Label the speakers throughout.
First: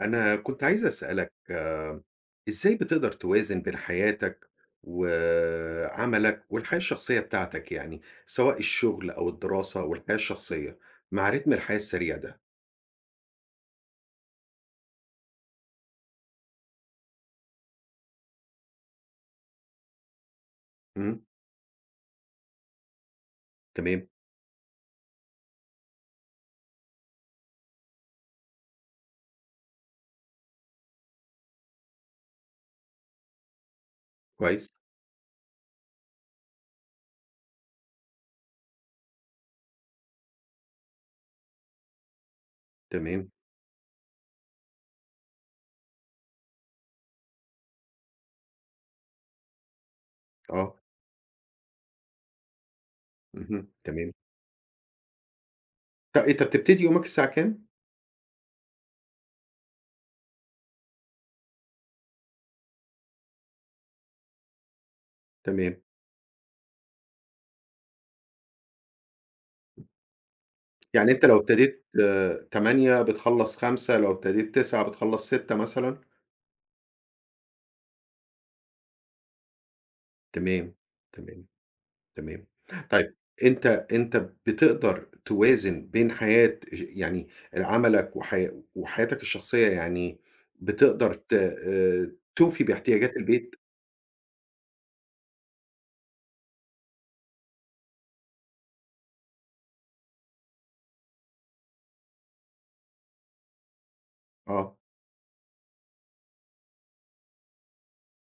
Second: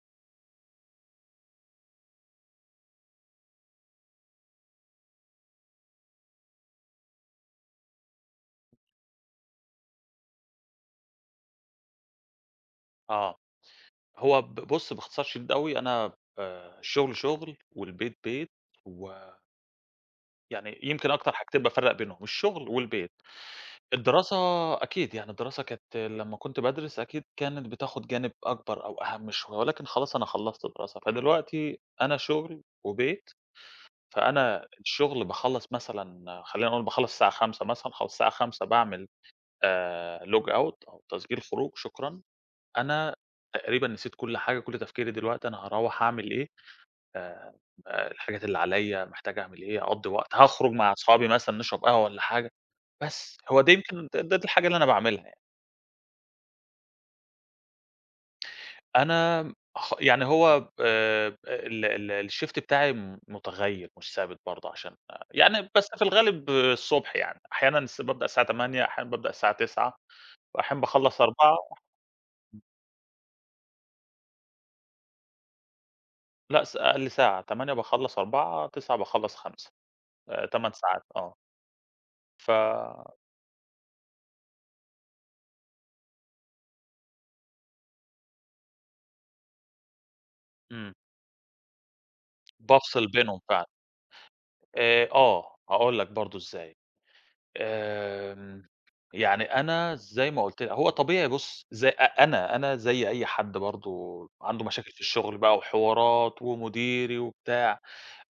Speaker 1: أنا كنت عايز أسألَك، إزاي بتقدَر توازن بين حياتَك وعملَك والحياة الشخصية بتاعتَك يعني؟ سواء الشغل أو الدراسة أوالحياة الشخصية، مع رتم الحياة السريع ده؟
Speaker 2: آه، هو ب بُص باختصار شديد أوي، أنا آآ، الشغل شغل، والبيت بيت و يعني يمكن
Speaker 1: إمم.
Speaker 2: أكتر حاجتين بافرّق بينهم، الشغل والبيت.
Speaker 1: تمام.
Speaker 2: الدراسة أكيد يعني، الدراسة كانت لما كنت بادرس، أكيد كانت بتاخد جانب أكبر أو أهم شوية، ولكن خلاص أنا خلّصت دراسة، فدلوقتي أنا شغل وبيت. فأنا
Speaker 1: كويس.
Speaker 2: الشغل باخلّص مثلًا خلينا نقول باخلّص الساعة 17:00 مثلًا، خلاص الساعة 17:00 باعمل، آآ log out أو تسجيل خروج، شكرًا أنا
Speaker 1: تمام.
Speaker 2: تقريبًا نسيت كل حاجة، كل تفكيري دلوقتي أنا هاروَّح أعمل إيه؟ آآ، آآ، الحاجات اللي عليّا، محتاج أعمل إيه، هاقضّي وقت، هأخرج
Speaker 1: آه.
Speaker 2: مع أصحابي مثلًا نشرب قهوة والَّا حاجة. بس، هو
Speaker 1: اهم،
Speaker 2: دي يمكن
Speaker 1: تمام.
Speaker 2: د ده الحاجة اللي أنا باعملها يعني.
Speaker 1: طب، أنتَ بتبتدي يومَك الساعة كام؟
Speaker 2: أنا خ يعني هو ب ال ال الشيفت بتاعي م مُتغير، مش ثابت برضو عشان أ يعني
Speaker 1: تمام.
Speaker 2: بس في الغالب الصبح يعني، أحيانًا س بابدأ الساعة 08:00، أحيانًا بابدأ الساعة 09:00، وأحيانًا
Speaker 1: يعني
Speaker 2: باخلص
Speaker 1: أنتَ لو
Speaker 2: 16:00
Speaker 1: ابتديت
Speaker 2: امم.
Speaker 1: 08:00 بتخلص 17:00 لو ابتديت 09:00 بتخلص 18:00 مثلًا؟
Speaker 2: لأ، س أقل ساعة، 08:00 باخلّص 16:00 09:00 باخلّص 17:00 آآ، 8
Speaker 1: تمام،
Speaker 2: ساعات، آه.
Speaker 1: تمام، تمام.
Speaker 2: ف
Speaker 1: طيب، أنت أنت بتقدر توازن بين حياة ش يعني ال عملك وح وحياتك الشخصية، يعني
Speaker 2: إمم.
Speaker 1: بتقدر ت تُوفي
Speaker 2: بافصل
Speaker 1: باحتياجات
Speaker 2: بينهم
Speaker 1: البيت؟
Speaker 2: فعلًا. آآ، آه هاقول لك برضو إزاي، آمم، يعني أنا زي ما قلت ل هو طبيعي، بُصّ، زي أ أنا، أنا زي أي حد برضو عنده
Speaker 1: آه.
Speaker 2: مشاكل في الشغل بقى وحوارات ومديري وبتاع،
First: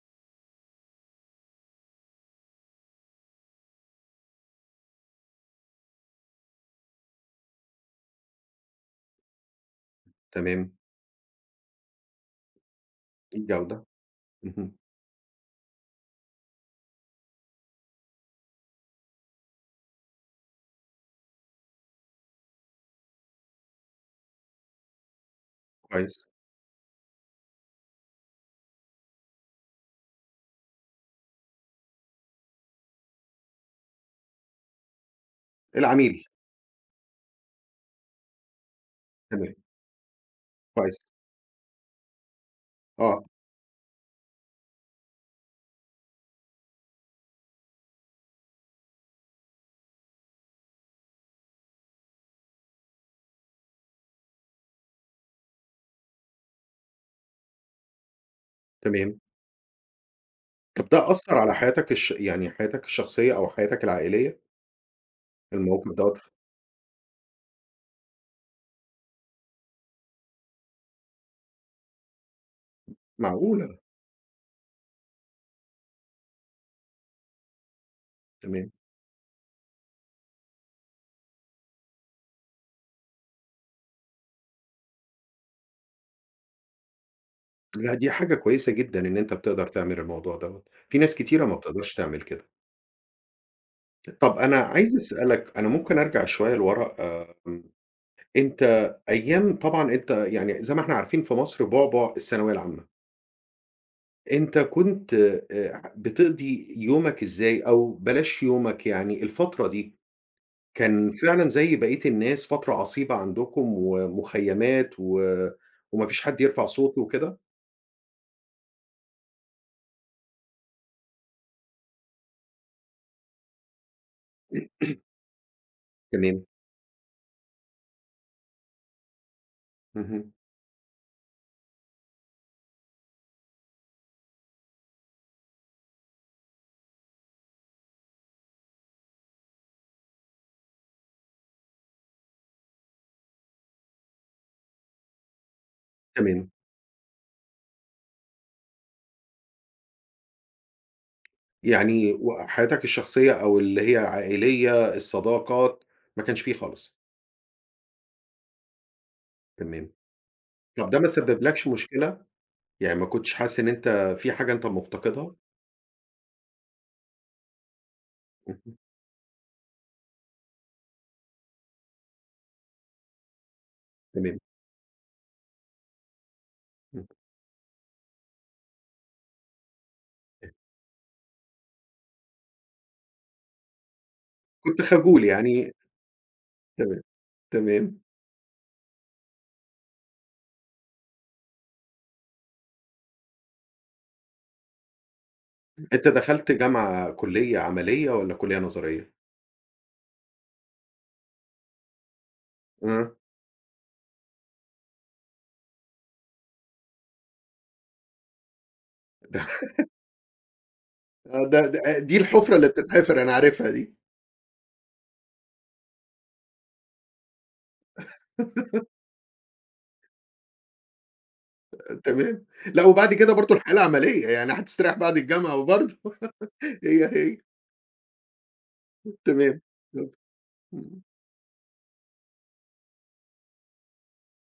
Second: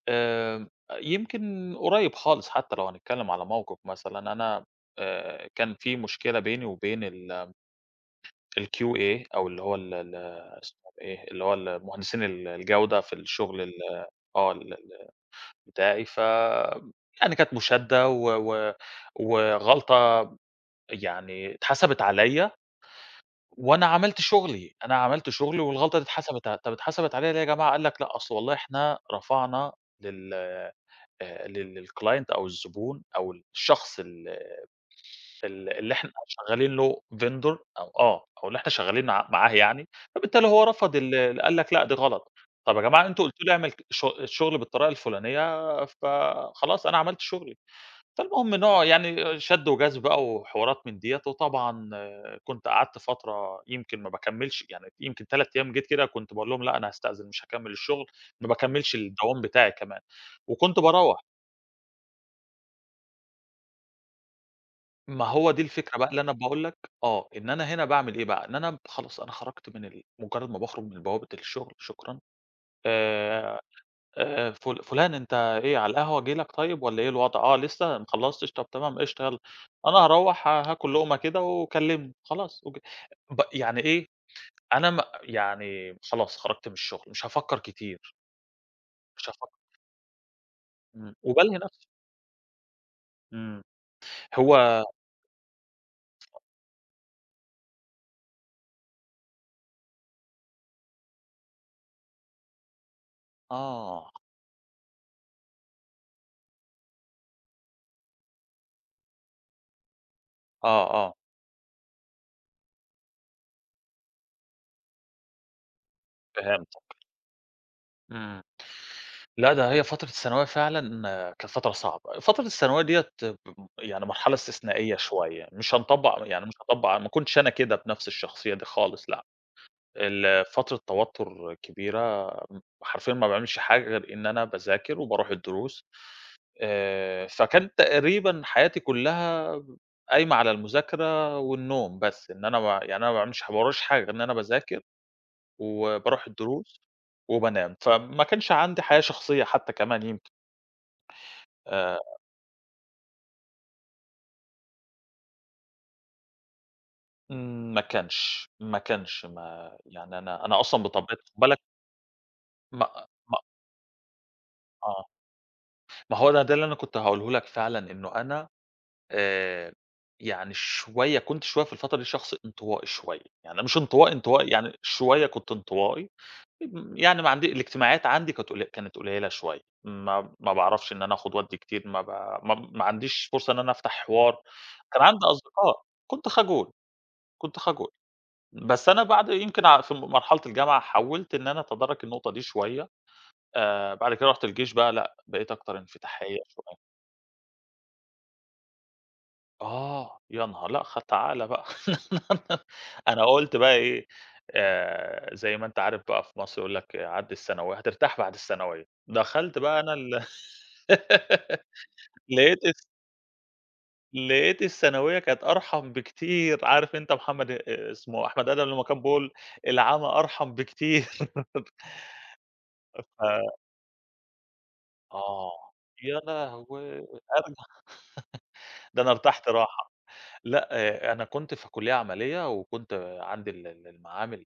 Speaker 2: آآ، يمكن قريّب خالص حتى لو هنتكلم على موقف مثلًا أنا آآ، كان في مشكلة بيني وبين ال الQA أو اللي هو ال ال
Speaker 1: تمام.
Speaker 2: إسمه إيه؟ اللي هو ال مهندسين ال الجودة في الشغل ال
Speaker 1: الجودة،
Speaker 2: آه،
Speaker 1: اهم.
Speaker 2: ال ال بتاعي، فيعني كانت مشادة و و وغلطة يعني اتحسَبت عليَّ، وأنا عملت شغلي، أنا عملت شغلي والغلطة دي
Speaker 1: كويس.
Speaker 2: اتحسبت ع "طب اتحسبت عليَّ ليه يا جماعة؟" قال لك: "لأ، أصل والله إحنا رفعنا لل آآ، لل للClient أو الزبون أو الشخص ال ال اللي إحنا
Speaker 1: العميل.
Speaker 2: شغالين له Vendor أو آه أو اللي إحنا شغالين ع معاه
Speaker 1: تمام.
Speaker 2: يعني، فبالتالي هو رفض
Speaker 1: كويس.
Speaker 2: ال قال لك: 'لأ، دي غلط.'" "طب يا جماعة أنتم
Speaker 1: آه.
Speaker 2: قلتوا لي أعمل ك شغ الشغل بالطريقة الفلانية، فخلاص أنا عملت شغلي." فالمهم نوع يعني شد وجذب بقى وحوارات من ديّة، وطبعًا كنت قعدت فترة يمكن ما باكمّلش يعني يمكن 3 أيام جيت كده، كنت باقول لهم: "لأ، أنا هاستأذن مش هاكمّل الشغل." ما باكمّلش
Speaker 1: تمام.
Speaker 2: الدوام بتاعي كمان وكنت
Speaker 1: طب ده
Speaker 2: باروّح.
Speaker 1: أثّر على حياتك الش يعني حياتك الشخصية أو حياتك العائلية؟
Speaker 2: ما هو دي
Speaker 1: الموقف
Speaker 2: الفكرة بقى
Speaker 1: دوَّة
Speaker 2: اللي
Speaker 1: خ
Speaker 2: أنا باقول لك آه، إن أنا هنا باعمل إيه بقى، إن أنا ب خلاص أنا خرجت من ال مجرد ما باخرج من بوابة الشغل، شكرًا آآ،
Speaker 1: معقولة!
Speaker 2: آآ، فل فلان أنت إيه على القهوة آجي لك طيب والَّا إيه الوضع؟ آه لسّه، ما خلّصتش طب
Speaker 1: تمام.
Speaker 2: تمام قشطة يالّا، أنا هاروَّح ه هاكل لُقمة كده وكلّمني، خلاص أوكي، ب يعني إيه أنا م يعني خلاص خرجت من الشغل، مش هافكَّر
Speaker 1: لأ، دي
Speaker 2: كتير.
Speaker 1: حاجة كويسة جدًا إن
Speaker 2: مش
Speaker 1: أنت
Speaker 2: هافكَّر.
Speaker 1: بتقدر تعمل الموضوع دوَّة، في
Speaker 2: امم،
Speaker 1: ناس كتيرة ما
Speaker 2: وبالهي نفسي.
Speaker 1: بتقدرش تعمل كده.
Speaker 2: امم
Speaker 1: ط طب
Speaker 2: هو
Speaker 1: أنا عايز أسألك أنا ممكن أرجع
Speaker 2: اتفضل.
Speaker 1: شوية لورا، آآ، امم، أنت أيام طبعًا أنت يعني زي ما إحنا عارفين في مصر، بُعْبُع الثانوية العامة.
Speaker 2: آه.
Speaker 1: أنت كنت آآ، بتِقْضي يومك إزاي، أو بلاش يومك يعني الفترة دي،
Speaker 2: آه،
Speaker 1: كان
Speaker 2: آه.
Speaker 1: فعلًا زي بقية الناس فترة عصيبة عندكم، ومخيّمات و وما فيش حد يرفع صوتُه
Speaker 2: فهمتك.
Speaker 1: وكده؟
Speaker 2: إمم، لأ ده هي فترة الثانوية فعلًا كانت فترة صعبة، فترة الثانوية ديَّة اب يعني مرحلة استثنائية شوية، مش هنطبّق
Speaker 1: تمام.
Speaker 2: يعني مش هاطبّق ما كنتش أنا كده بنفس الشخصية دي خالص لأ،
Speaker 1: اهم.
Speaker 2: ال فترة توتر كبيرة م حرفيًا ما باعملش حاجة غير إن أنا باذاكر وباروح الدروس آآ، فكان تقريبًا حياتي كلّها قايمة على المذاكرة والنوم بس، إن أنا ب يعني أنا ما باعملش ح ما وراييش حاجة غير إن أنا باذاكر، وباروح
Speaker 1: تمام.
Speaker 2: الدروس وبانام، فما كانش عندي حياة شخصية حتى كمان يمكن. آآ
Speaker 1: يعني و حياتك الشخصية، أو اللي هي العائلية، الصداقات ما كانش في خالص؟
Speaker 2: ما كانش ما كانش ما
Speaker 1: تمام،
Speaker 2: يعني أنا أنا أصلًا
Speaker 1: طب ده ما
Speaker 2: بطبيعتي خد بالك
Speaker 1: سبّبلكش مشكلة، يعني ما
Speaker 2: مأ
Speaker 1: كنتش
Speaker 2: مأ
Speaker 1: حاسس إن أنت في حاجة أنت
Speaker 2: آه.
Speaker 1: مفتقدها؟
Speaker 2: ما هو ده ده اللي أنا كنت هاقوله لك فعلًا، إنه أنا
Speaker 1: اهم.
Speaker 2: آآ، يعني شوية كنت شوية في الفترة دي شخص انطوائي شوية، يعني مش انطوائي،
Speaker 1: تمام.
Speaker 2: انطوائي، يعني شوية كنت انطوائي،
Speaker 1: امم.
Speaker 2: يعني ما عندي الاجتماعيات عندي كانت ق كانت قليّلة شوية، ما
Speaker 1: تمام.
Speaker 2: ما باعرفش إن أنا آخد وأدّي كتير، ما با ما ما عنديش فرصة إن أنا أفتح حوار،
Speaker 1: كنت
Speaker 2: كان
Speaker 1: خجول
Speaker 2: عندي
Speaker 1: يعني.
Speaker 2: أصدقاء، كنت خجول،
Speaker 1: تمام،
Speaker 2: كنت خجول.
Speaker 1: تمام.
Speaker 2: بس أنا بعد يمكن ع في مرحلة الجامعة حاولت إن أنا أتدارك النقطة دي شوية، آآ، بعد كده رُحت الجيش بقى، لأ، بقيت أكتر
Speaker 1: أنت
Speaker 2: انفتاحية
Speaker 1: دخلت
Speaker 2: شوية.
Speaker 1: جامعة، كليّة عملية، والَّا كليّة نظرية؟
Speaker 2: آه، يا نهار! لأ، خ تعالَ بقى،
Speaker 1: آه.
Speaker 2: أنا قلت بقى إيه، آآ، زي ما أنت عارف بقى في مصر يقول لك عدّي الثانوية، وهترتاح بعد الثانوية دخلت بقى أنا ال
Speaker 1: آه، ده د أ أ دي الحُفرة
Speaker 2: لقيت
Speaker 1: اللي
Speaker 2: الث
Speaker 1: بتتحفر، أنا عارفها دي.
Speaker 2: لقيت الثانوية كانت أرحم بكتير، عارف أنت محمد آآ، اسمه أحمد آدم لمَّا كان بيقول: "العمى أرحم بكتير."
Speaker 1: أ تمام، لأ
Speaker 2: أ
Speaker 1: وبعد كده برضه
Speaker 2: ف
Speaker 1: الحياة العملية، يعني حتستريّح بعد
Speaker 2: آه،
Speaker 1: الجامعة وبرضه،
Speaker 2: يالهوي!
Speaker 1: هي، هي.
Speaker 2: أبدًا ده أنا ارتحت
Speaker 1: تمام،
Speaker 2: راحة،
Speaker 1: آه، امم.
Speaker 2: لأ أنا كنت في كلية عملية وكنت عندي ال ال المعامل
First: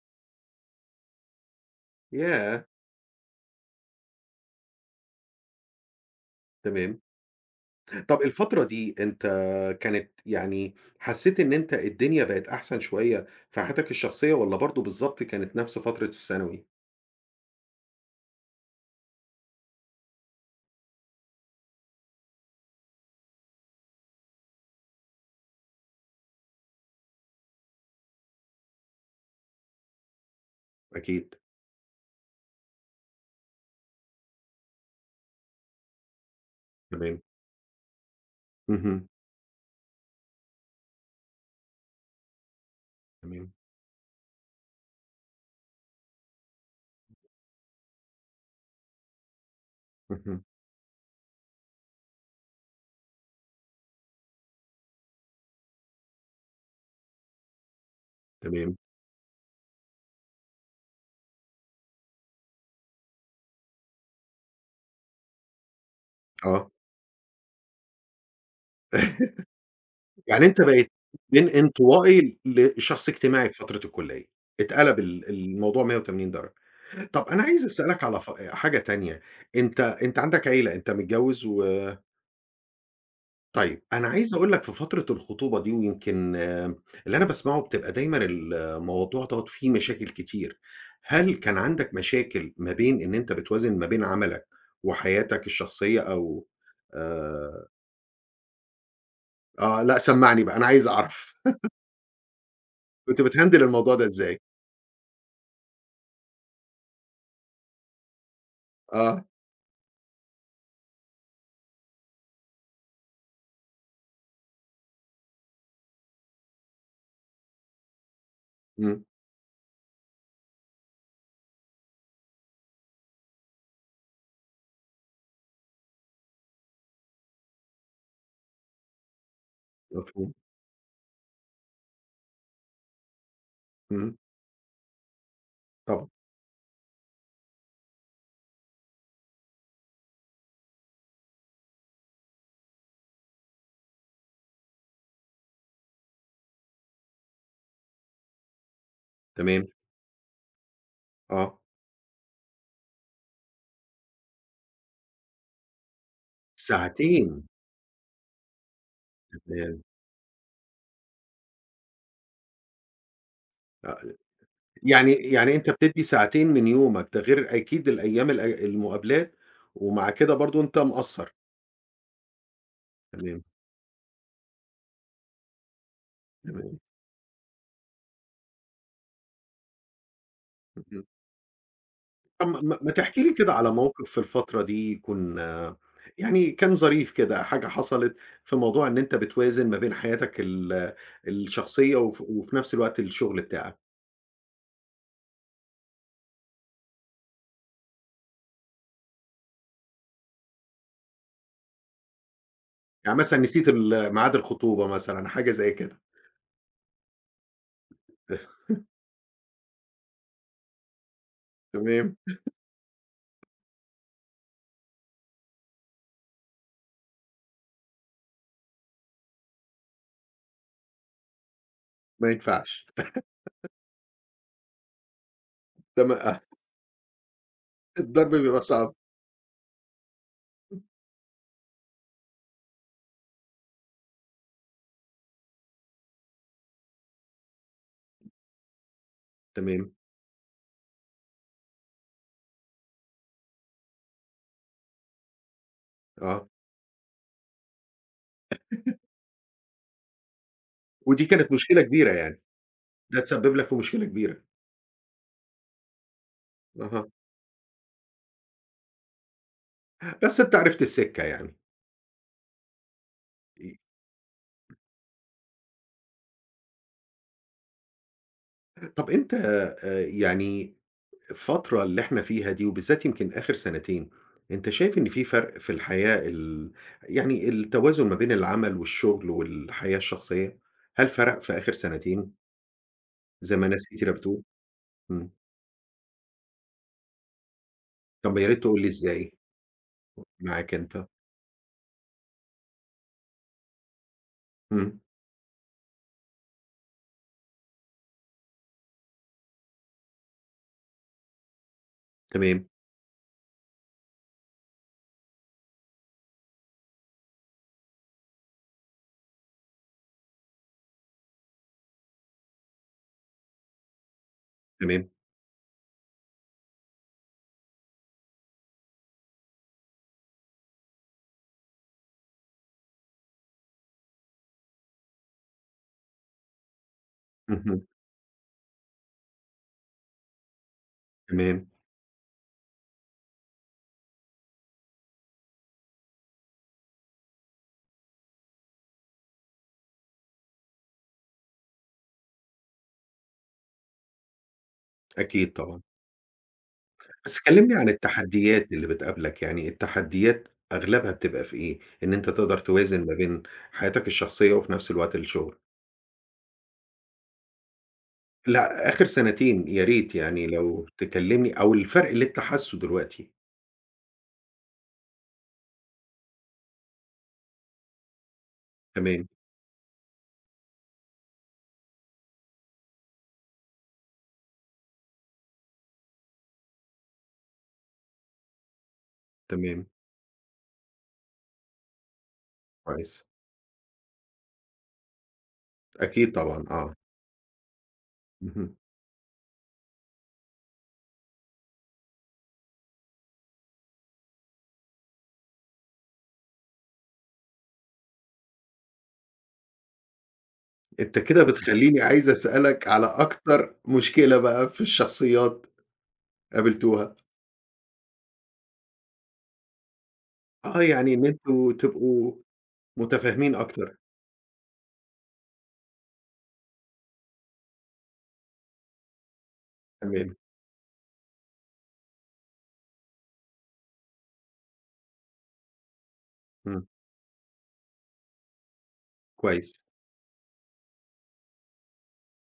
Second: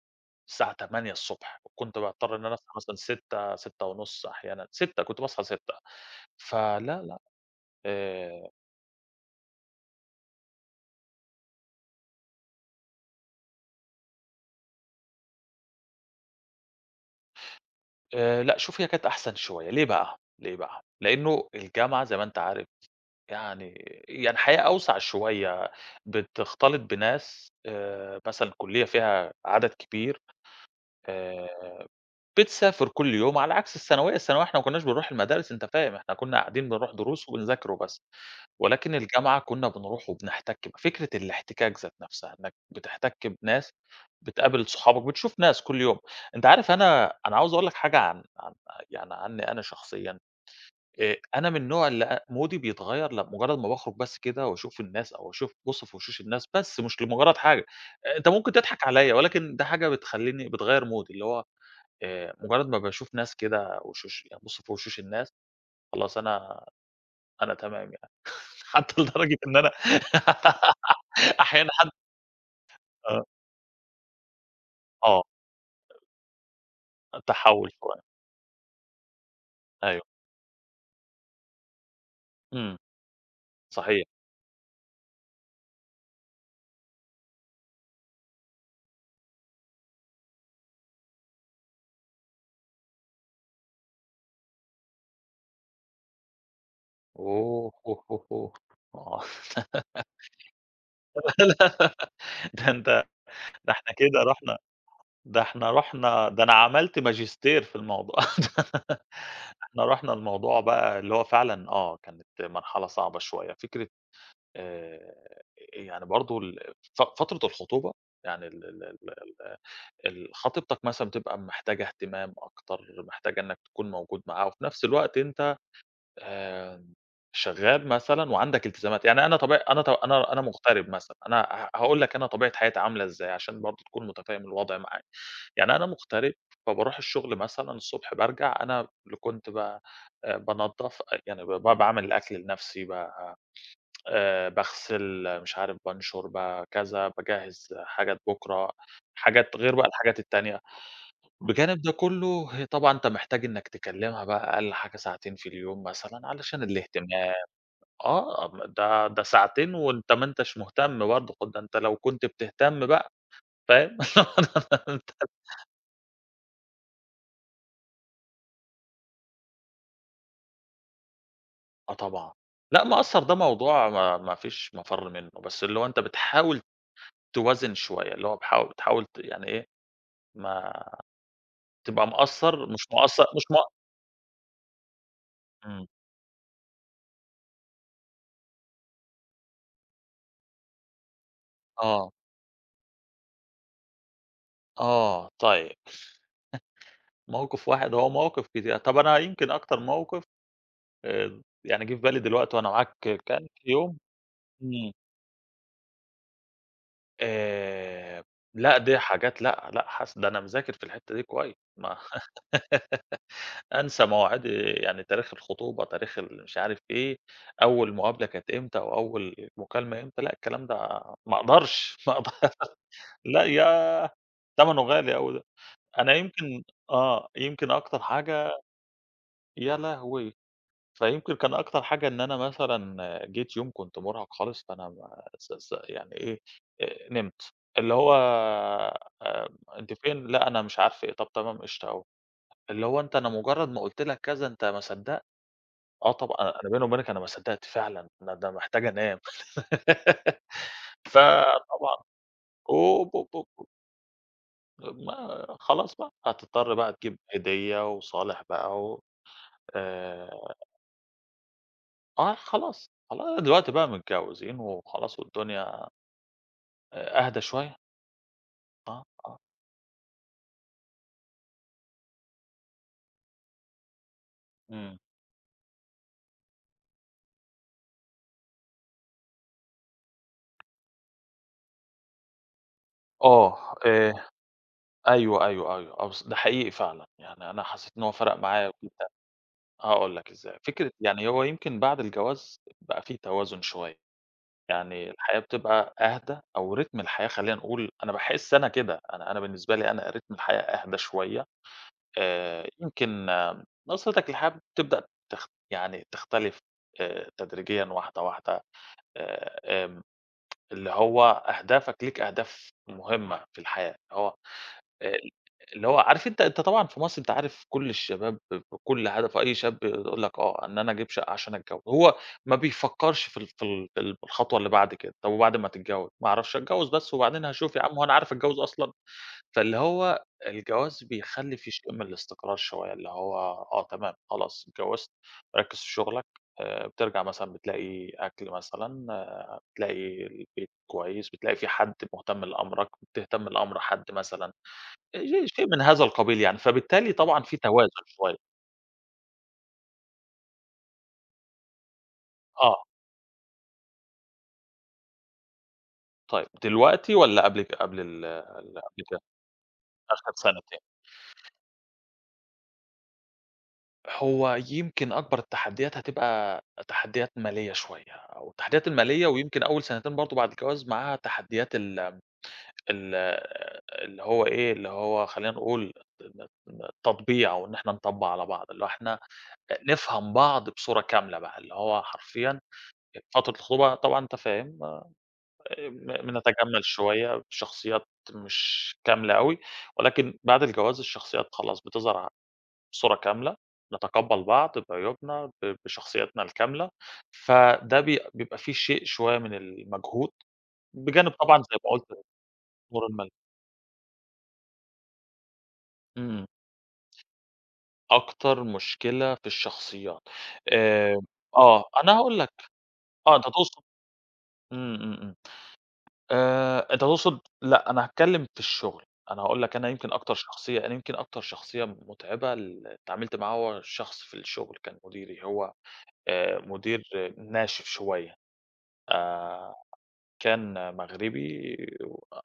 Speaker 2: الساعة 08:00 ص وكنت باضطّر إن أنا أصحى
Speaker 1: ياه!
Speaker 2: مثلًا 06:00، 06:30 أحيانًا، 06:00 كنت باصحى 06:00 ف لا
Speaker 1: تمام،
Speaker 2: لأ،
Speaker 1: طب
Speaker 2: آآ
Speaker 1: الفترة دي، أنت كانت يعني حسّيت إن أنت الدنيا بقِت أحسن شوية في حياتك الشخصية، والَّا برضه بالضبط كانت نفس فترة الثانوي؟
Speaker 2: آآ، لأ شوف هي كانت أحسن شويّة ليه بقى؟ ليه بقى؟ لأنّه الجامعة زي ما أنت عارف يعني يعني حياة أوسع شويّة بتختلط بناس آآ مثلًا الكلية فيها عدد كبير
Speaker 1: أكيد.
Speaker 2: آآ بتسافر كل يوم على عكس الثانوية، الثانوية إحنا ما كناش بنروح المدارس أنت فاهم إحنا كنّا قاعدين بنروح
Speaker 1: تمام.
Speaker 2: دروس ونذاكر وبس، ولكن
Speaker 1: اهم.
Speaker 2: الجامعة كنّا بنروح وبنحتك، فكرة الاحتكاك ذات نفسها إنّك بتحتك
Speaker 1: تمام.
Speaker 2: بناس بتقابل صحابك بتشوف ناس كل يوم، أنت عارف أنا أنا عاوز أقول لك حاجة عن عن يعني عنّي أنا شخصيًا
Speaker 1: اهم.
Speaker 2: آآ، أنا من نوع اللي مودي بيتغيّر لم مجرّد ما باخرج بس كده وأشوف الناس أو أشوف أبص في وشوش الناس بس مش لمجرد حاجة، أنت ممكن
Speaker 1: تمام.
Speaker 2: تضحك عليَّ، ولكن ده حاجة بتخليني بتغير مودي بتاعي اللي هو آآ مجرّد ما باشوف ناس كده وشوش أبص في وشوش الناس خلاص أنا
Speaker 1: آه.
Speaker 2: أنا تمام يعني حتّى لدرجة إن أنا
Speaker 1: يعني أنت بقيت من
Speaker 2: أحيانًا ح
Speaker 1: انطوائي لشخص
Speaker 2: آه.
Speaker 1: اجتماعي في فترة الكلية، اتقلب
Speaker 2: آه.
Speaker 1: ال الموضوع 180 درجة.
Speaker 2: أ
Speaker 1: طب أنا عايز
Speaker 2: تحوُّل
Speaker 1: أسأل
Speaker 2: شوية.
Speaker 1: لك على ف حاجة تانية أنت
Speaker 2: أيوه.
Speaker 1: أنت عندك عيلة أنت متجوز و
Speaker 2: امم،
Speaker 1: طيب،
Speaker 2: صحيح.
Speaker 1: أنا عايز أقول لك في فترة الخطوبة دي، ويمكن اللي أنا باسمعه بتبقى دايمًا الموضوع دوّة فيه مشاكل كتير، هل كان عندك مشاكل ما بين إن أنت بتوازن ما بين عملك وحياتك الشخصية، أو آآ
Speaker 2: أوه! هو هو هو.
Speaker 1: آه، لأ سمّعني بقى أنا عايز أعرف.
Speaker 2: ده أنت
Speaker 1: كنت بتهندل
Speaker 2: ده إحنا
Speaker 1: الموضوع ده
Speaker 2: كده
Speaker 1: إزاي؟
Speaker 2: رُحنا ده إحنا رُحنا ده أنا عملت ماجستير في الموضوع ده،
Speaker 1: آه.
Speaker 2: إحنا رُحنا لموضوع بقى اللي هو فعلًا آه كانت مرحلة صعبة شوية، فكرة آآ، يعني برضو ال ف فترة الخطوبة يعني ال ال
Speaker 1: امم.
Speaker 2: ال ال ال خطيبتك مثلًا بتبقى محتاجة اهتمام أكتر، محتاجة إنك تكون موجود معاها، وفي نفس الوقت أنت آآ، شغال مثلًا وعندك التزامات، يعني أنا طبيع أنا ط أنا
Speaker 1: مفهوم.
Speaker 2: أنا مغترب مثلًا، أنا ه هاقول لك أنا طبيعة حياتي عاملة إزاي، عشان برضو تكون
Speaker 1: امم.
Speaker 2: متفهم الوضع معايا، يعني أنا
Speaker 1: طبعًا.
Speaker 2: مغترب فبارُوح الشغل مثلًا الصبح، بارجع أنا اللي كنت ب بانضّف يعني ب ب باعمل الأكْل لنفسي، ب آآ، باغسل مش عارف بانشُر بكذا، باجهّز حاجات بُكرة، حاجات
Speaker 1: تمام.
Speaker 2: غير بقى الحاجات التانية،
Speaker 1: آه.
Speaker 2: بجانب ده كلّه طبعًا أنت محتاج إنك تكلمها بقى أقل حاجة ساعتين في اليوم مثلًا علشان الاهتمام،
Speaker 1: ساعتين!
Speaker 2: آه ده ده ساعتين
Speaker 1: تمام.
Speaker 2: وأنت ما أنتش مهتم برضو، خ ده أنت لو كنت بتهتم بقى،
Speaker 1: أ أ
Speaker 2: فاهم؟
Speaker 1: يعني يعني أنت بتدّي ساعتين من يومك، ده غير أكيد الأيام ال المقابلات، ومع كده برضو أنت مقصّر.
Speaker 2: آه طبعًا. لأ مقصّر ده
Speaker 1: تمام.
Speaker 2: موضوع ما ما فيش مفر منه، بس اللي هو أنت بتحاول
Speaker 1: تمام.
Speaker 2: توازن شوية، اللي هو بحاو بتحاول ت يعني إيه، ما
Speaker 1: اهم.
Speaker 2: تبقى مقصّر
Speaker 1: آمم ما
Speaker 2: مش
Speaker 1: ما تحكي
Speaker 2: مقصّر
Speaker 1: لي
Speaker 2: مش
Speaker 1: كده
Speaker 2: م
Speaker 1: على موقِف في الفترة دي يكون
Speaker 2: امم.
Speaker 1: يعني كان ظريف كده، حاجة حصلت في موضوع إن أنت بتوازن ما بين حياتك ال الشخصية
Speaker 2: آه.
Speaker 1: وف وفي نفس الوقت الشغل بتاعك؟
Speaker 2: آه طيّب. موقف واحد! هو مواقف كتيرة طب أنا يمكن أكتر موقف آآ يعني جه في بالي دلوقتي وأنا معاك،
Speaker 1: يعني مثلًا
Speaker 2: كان
Speaker 1: نسيت
Speaker 2: في يوم
Speaker 1: ال ميعاد الخطوبة
Speaker 2: امم.
Speaker 1: مثلًا، حاجة زي كده.
Speaker 2: آآ لأ دي حاجات لأ، لأ حاس ده أنا مذاكر في الحتة دي كوي ما
Speaker 1: تمام.
Speaker 2: أنسى مواعيد؟ يعني تاريخ الخطوبة، تاريخ المش عارف إيه، أول مقابلة كانت إمتى، وأول مكالمة إمتى؟ لأ الكلام ده ما أقدرش، ما
Speaker 1: ما
Speaker 2: أقدر
Speaker 1: ينفعش.
Speaker 2: لأ ياه! تمنه غالي أوي ده. أنا
Speaker 1: تما آه.
Speaker 2: يمكن آه يمكن أكتر
Speaker 1: الضرب
Speaker 2: حاجة
Speaker 1: بيبقي صعب.
Speaker 2: يا لهوي! فيمكن كان أكتر حاجة إن أنا مثلًا جيت يوم كنت مُرهَق خالص فأنا ما س س يعني إيه؟ نمت، اللي هو آمم
Speaker 1: تمام.
Speaker 2: أنتِ فين؟ لأ أنا مش عارفة إيه، طب تمام قشطة أوي. اللي هو أنت أنا مُجرّد ما قلت لك كذا أنت ما صدقت! آه طبعًا،
Speaker 1: آه.
Speaker 2: أ أنا بيني وبينِك أنا ما صدّقت فعلًا، أنا ده محتاج أنام.
Speaker 1: ودي كانت مشكلة
Speaker 2: فطبعًا
Speaker 1: كبيرة يعني؟
Speaker 2: هوب،
Speaker 1: ده
Speaker 2: هوب، هوب،
Speaker 1: اتسبب
Speaker 2: هوب.
Speaker 1: لك في مشكلة كبيرة؟
Speaker 2: آآ ما خلاص بقى هتضطر بقى
Speaker 1: أها.
Speaker 2: تجيب هدية وصالح بقى وآآ
Speaker 1: بس أنت عرفت السكة يعني.
Speaker 2: آه، خلاص، خل
Speaker 1: ي
Speaker 2: دلوقتي بقى متجوزين وخلاص والدنيا أ أهدي شوية. آه،
Speaker 1: طب، أنت
Speaker 2: آه.
Speaker 1: آآ، يعني الفترة اللي إحنا فيها دي وبالذات يمكن آخر سنتين، أنت شايف
Speaker 2: إمم.
Speaker 1: إن في فرق في الحياة ال يعني التوازن ما بين العمل والشغل والحياة الشخصية؟ هل فرق في آخر سنتين؟ زي ما
Speaker 2: آه،
Speaker 1: ناس كتيرة
Speaker 2: آآ،
Speaker 1: بتقول، إمم.
Speaker 2: أيوه، أيوه، أيوه، آه، بص ده حقيقي فعلًا، يعني أنا حسيت إن هو
Speaker 1: طب،
Speaker 2: فرق
Speaker 1: ما يا ريت
Speaker 2: معايا
Speaker 1: تقول لي
Speaker 2: جدًا.
Speaker 1: إزاي؟
Speaker 2: هاقول لك إزاي،
Speaker 1: معاك
Speaker 2: فكرة
Speaker 1: أنت.
Speaker 2: يعني هو يمكن بعد الجواز بقى في توازن شوية،
Speaker 1: إمم.
Speaker 2: يعني الحياة بتبقى أهدى أو رتم الحياة خلينا نقول، أنا باحس أنا كده أنا أنا بالنسبة لي أنا رتم الحياة أهدى شوية.
Speaker 1: تمام.
Speaker 2: آآ، يمكن نظرتك للحياة تبدأ تخ يعني تختلف آآ، تدريجيًا واحدة واحدة آآ، آمم، اللي هو أهدافك، ليك أهداف مهمة في الحياة هو
Speaker 1: تمام.
Speaker 2: آآ اللي هو آآ، عارف أنت أنت طبعًا في مصر أنت عارف كل الشباب كل هدفه أي شاب بيقول لك آه، إن أنا أجيب شقة عشان أتجوز، هو ما بيفكرش في ال في ال الخطوة اللي بعد كده. طب، وبعد ما تتجوز؟ ما أعرفش، أتجوز بس وبعدين هاشوف يا
Speaker 1: اهم.
Speaker 2: عم هو أنا عارف أتجوز أصلًا. فاللي هو الجواز بيخلي
Speaker 1: تمام.
Speaker 2: في شئ من الاستقرار شوية، اللي هو آه، تمام خلاص اتجوزت، ركز في شغلك آآ، بترجع مثلًا بتلاقي أكل مثلًا، بتلاقي البيت كويس، بتلاقي في حد مهتم لأمرك، بتهتم لأمر حد مثلًا،
Speaker 1: أكيد،
Speaker 2: ش شيء من
Speaker 1: طبعًا.
Speaker 2: هذا القبيل يعني، فبالتالي
Speaker 1: بس
Speaker 2: طبعًا في
Speaker 1: كلمني عن
Speaker 2: توازن شوية.
Speaker 1: التحديات اللي بتقابلك يعني، التحديات أغلبها بتبقى في إيه؟ إن أنت تقدر
Speaker 2: آه.
Speaker 1: توازن ما بين حياتك الشخصية وفي نفس الوقت الشغل؟
Speaker 2: طيب، دلوقتي والّا قبل ك قبل ال ال
Speaker 1: لا
Speaker 2: قبل
Speaker 1: آخر
Speaker 2: كده؟
Speaker 1: سنتين يا ريت
Speaker 2: أخر
Speaker 1: يعني
Speaker 2: سنتين.
Speaker 1: لو تكلمني أو الفرق اللي أنت حاسه دلوقتي؟
Speaker 2: هو يمكن أكبر التحديات هتبقى تحديات مالية شوية، أو التحديات
Speaker 1: تمام.
Speaker 2: المالية ويمكن أول سنتين برضه بعد الجواز معاها تحديات ال م ال اللي هو إيه، اللي هو خلينا نقول ن ن تطبيع أو إن إحنا نطبَّع على بعض، اللي هو إحنا
Speaker 1: تمام.
Speaker 2: نفهم بعض بصورة كاملة بقى، اللي هو حرفيًا،
Speaker 1: كويس.
Speaker 2: فترة الخطوبة طبعًا أنت فاهم، أ ب
Speaker 1: أكيد طبعًا
Speaker 2: بنتجمَّل
Speaker 1: آه.
Speaker 2: شوية، شخصيات
Speaker 1: اهم.
Speaker 2: مش كاملة أوي، ولكن بعد الجواز الشخصيات خلاص بتظهر ع بصورة كاملة، نتقبَّل بعض بعيوبنا، ب بشخصياتنا الكاملة، فده ب بيبقى في شيء شوية من المجهود،
Speaker 1: أنت
Speaker 2: بجانب
Speaker 1: كده
Speaker 2: طبعًا زي ما
Speaker 1: بتخليني
Speaker 2: قُلت،
Speaker 1: عايز أسألك على
Speaker 2: أمور المال
Speaker 1: أكتر مشكلة بقى في الشخصيات
Speaker 2: إمم.
Speaker 1: قابلتوها؟
Speaker 2: أكتر مشكلة في الشخصيات،
Speaker 1: آه يعني
Speaker 2: آآ
Speaker 1: إن أنتم
Speaker 2: آه أنا
Speaker 1: تبقوا
Speaker 2: هاقول لك، آه أنت
Speaker 1: متفاهمين
Speaker 2: تقصد
Speaker 1: أكتر.
Speaker 2: إمم، إمم، إمم، آآ أنت تقصد لأ أنا هاتكلّم في الشغل، أنا هاقول لك أنا يمكن أكتر
Speaker 1: تمام.
Speaker 2: شخصية أنا يمكن أكتر شخصية متعبة اللي اتعاملت معاه، هو شخص في الشغل كان مديري هو، آآ
Speaker 1: إمم.
Speaker 2: مدير ناشف شوية، آآ
Speaker 1: كويس.
Speaker 2: كان مغربي،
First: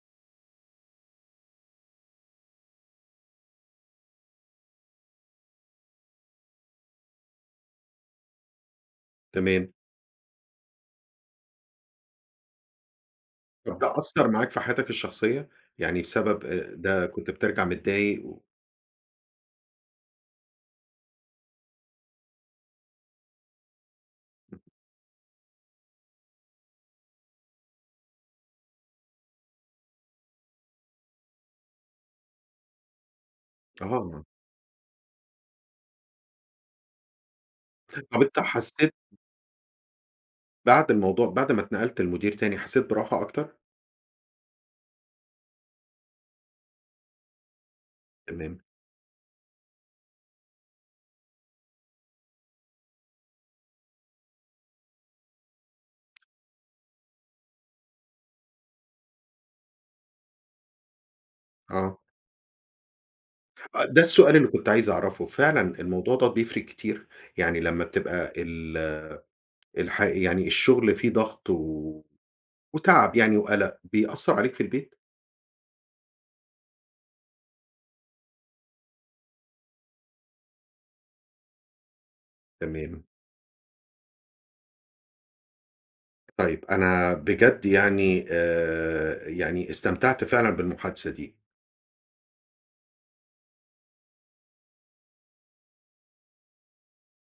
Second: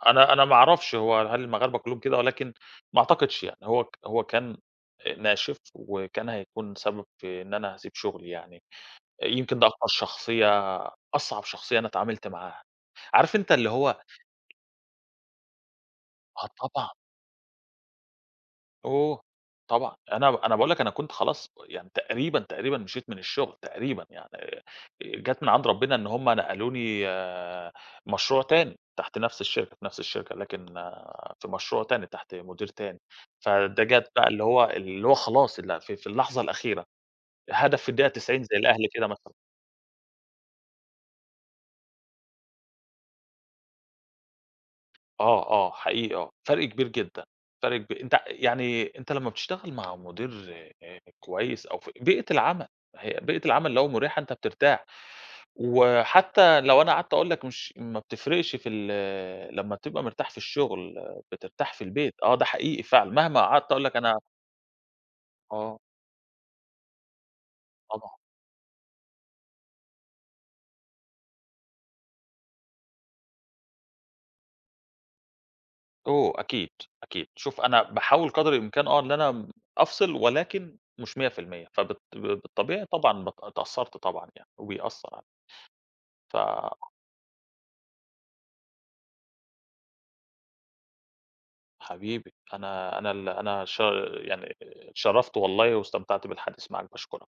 Speaker 2: أنا أنا ما أعرفش هو هل المغاربة كلهم كده، ولكن ما أعتقدش يعني هو هو كان ناشف وكان هيكون سبب في إن أنا هاسيب شغلي يعني، يمكن ده
Speaker 1: تمام.
Speaker 2: أكتر شخصية أصعب شخصية أنا اتعاملت معاها. عارف أنت اللي
Speaker 1: طب
Speaker 2: هو
Speaker 1: ده أثر معاك في حياتك الشخصية؟ يعني بسبب
Speaker 2: آه
Speaker 1: آآ
Speaker 2: طبعًا.
Speaker 1: ده كنت بترجع متضايق و
Speaker 2: أوه! طبعًا أنا أنا باقول لك، أنا كنت خلاص و يعني تقريبًا تقريبًا مشيت من الشغل تقريبًا، يعني آآ، جات من عند ربنا إن هُم نقلوني مشروع تاني تحت نفس الشركة، في نفس الشركة لكن في مشروع تاني تحت مدير تاني، فده جات
Speaker 1: آه.
Speaker 2: بقى اللي هو اللي هو خلاص اللي في في اللحظة الأخيرة، هدف في الدقيقة
Speaker 1: طب أنت
Speaker 2: ال90 زي الأهلي
Speaker 1: حسيت
Speaker 2: كده مثلًا.
Speaker 1: بعد الموضوع بعد ما اتنقلت لمدير تاني حسيت براحة أكتر؟
Speaker 2: آه آه، حقيقي آه، فرق كبير جدًا، فرق كبي أنت
Speaker 1: تمام.
Speaker 2: يعني أنت لمّا بتشتغل مع مدير آآ كويس أو ف بيئة العمل، ما هي بيئة العمل لو مُريحة أنت بترتاح، وحتى لو أنا قعدت أقول لك مش ما بتفرقش في ال لمّا بتبقى مرتاح في الشغل بترتاح في
Speaker 1: آه.
Speaker 2: البيت، آه ده حقيقي فعلًا، مهما قعدت أقول
Speaker 1: آه،
Speaker 2: لك
Speaker 1: ده
Speaker 2: أنا
Speaker 1: السؤال اللي كنت عايز أعرفه، فعلًا
Speaker 2: آه.
Speaker 1: الموضوع ده بيفرق كتير؟ يعني لمّا
Speaker 2: طبعًا.
Speaker 1: بتبقى ال الح يعني الشغل فيه ضغط و وتعب يعني وقلق، بيأثّر عليك في البيت؟
Speaker 2: أوه! أكيد، أكيد، شوف أنا باحاول قدر الإمكان آه إن أنا أفصل، ولكن مش %100 فبالط ب بالطبيعي
Speaker 1: تمام.
Speaker 2: طبعًا بت اتأثرت طبعًا يعني وبيأثر عل ف
Speaker 1: طيب أنا بجد يعني آآ، يعني استمتعت فعلًا بالمحادثة دي.
Speaker 2: حبيبي، أنا أنا ال أنا ش يعني اتشرفت والله واستمتعت بالحديث معاك، باشكرك.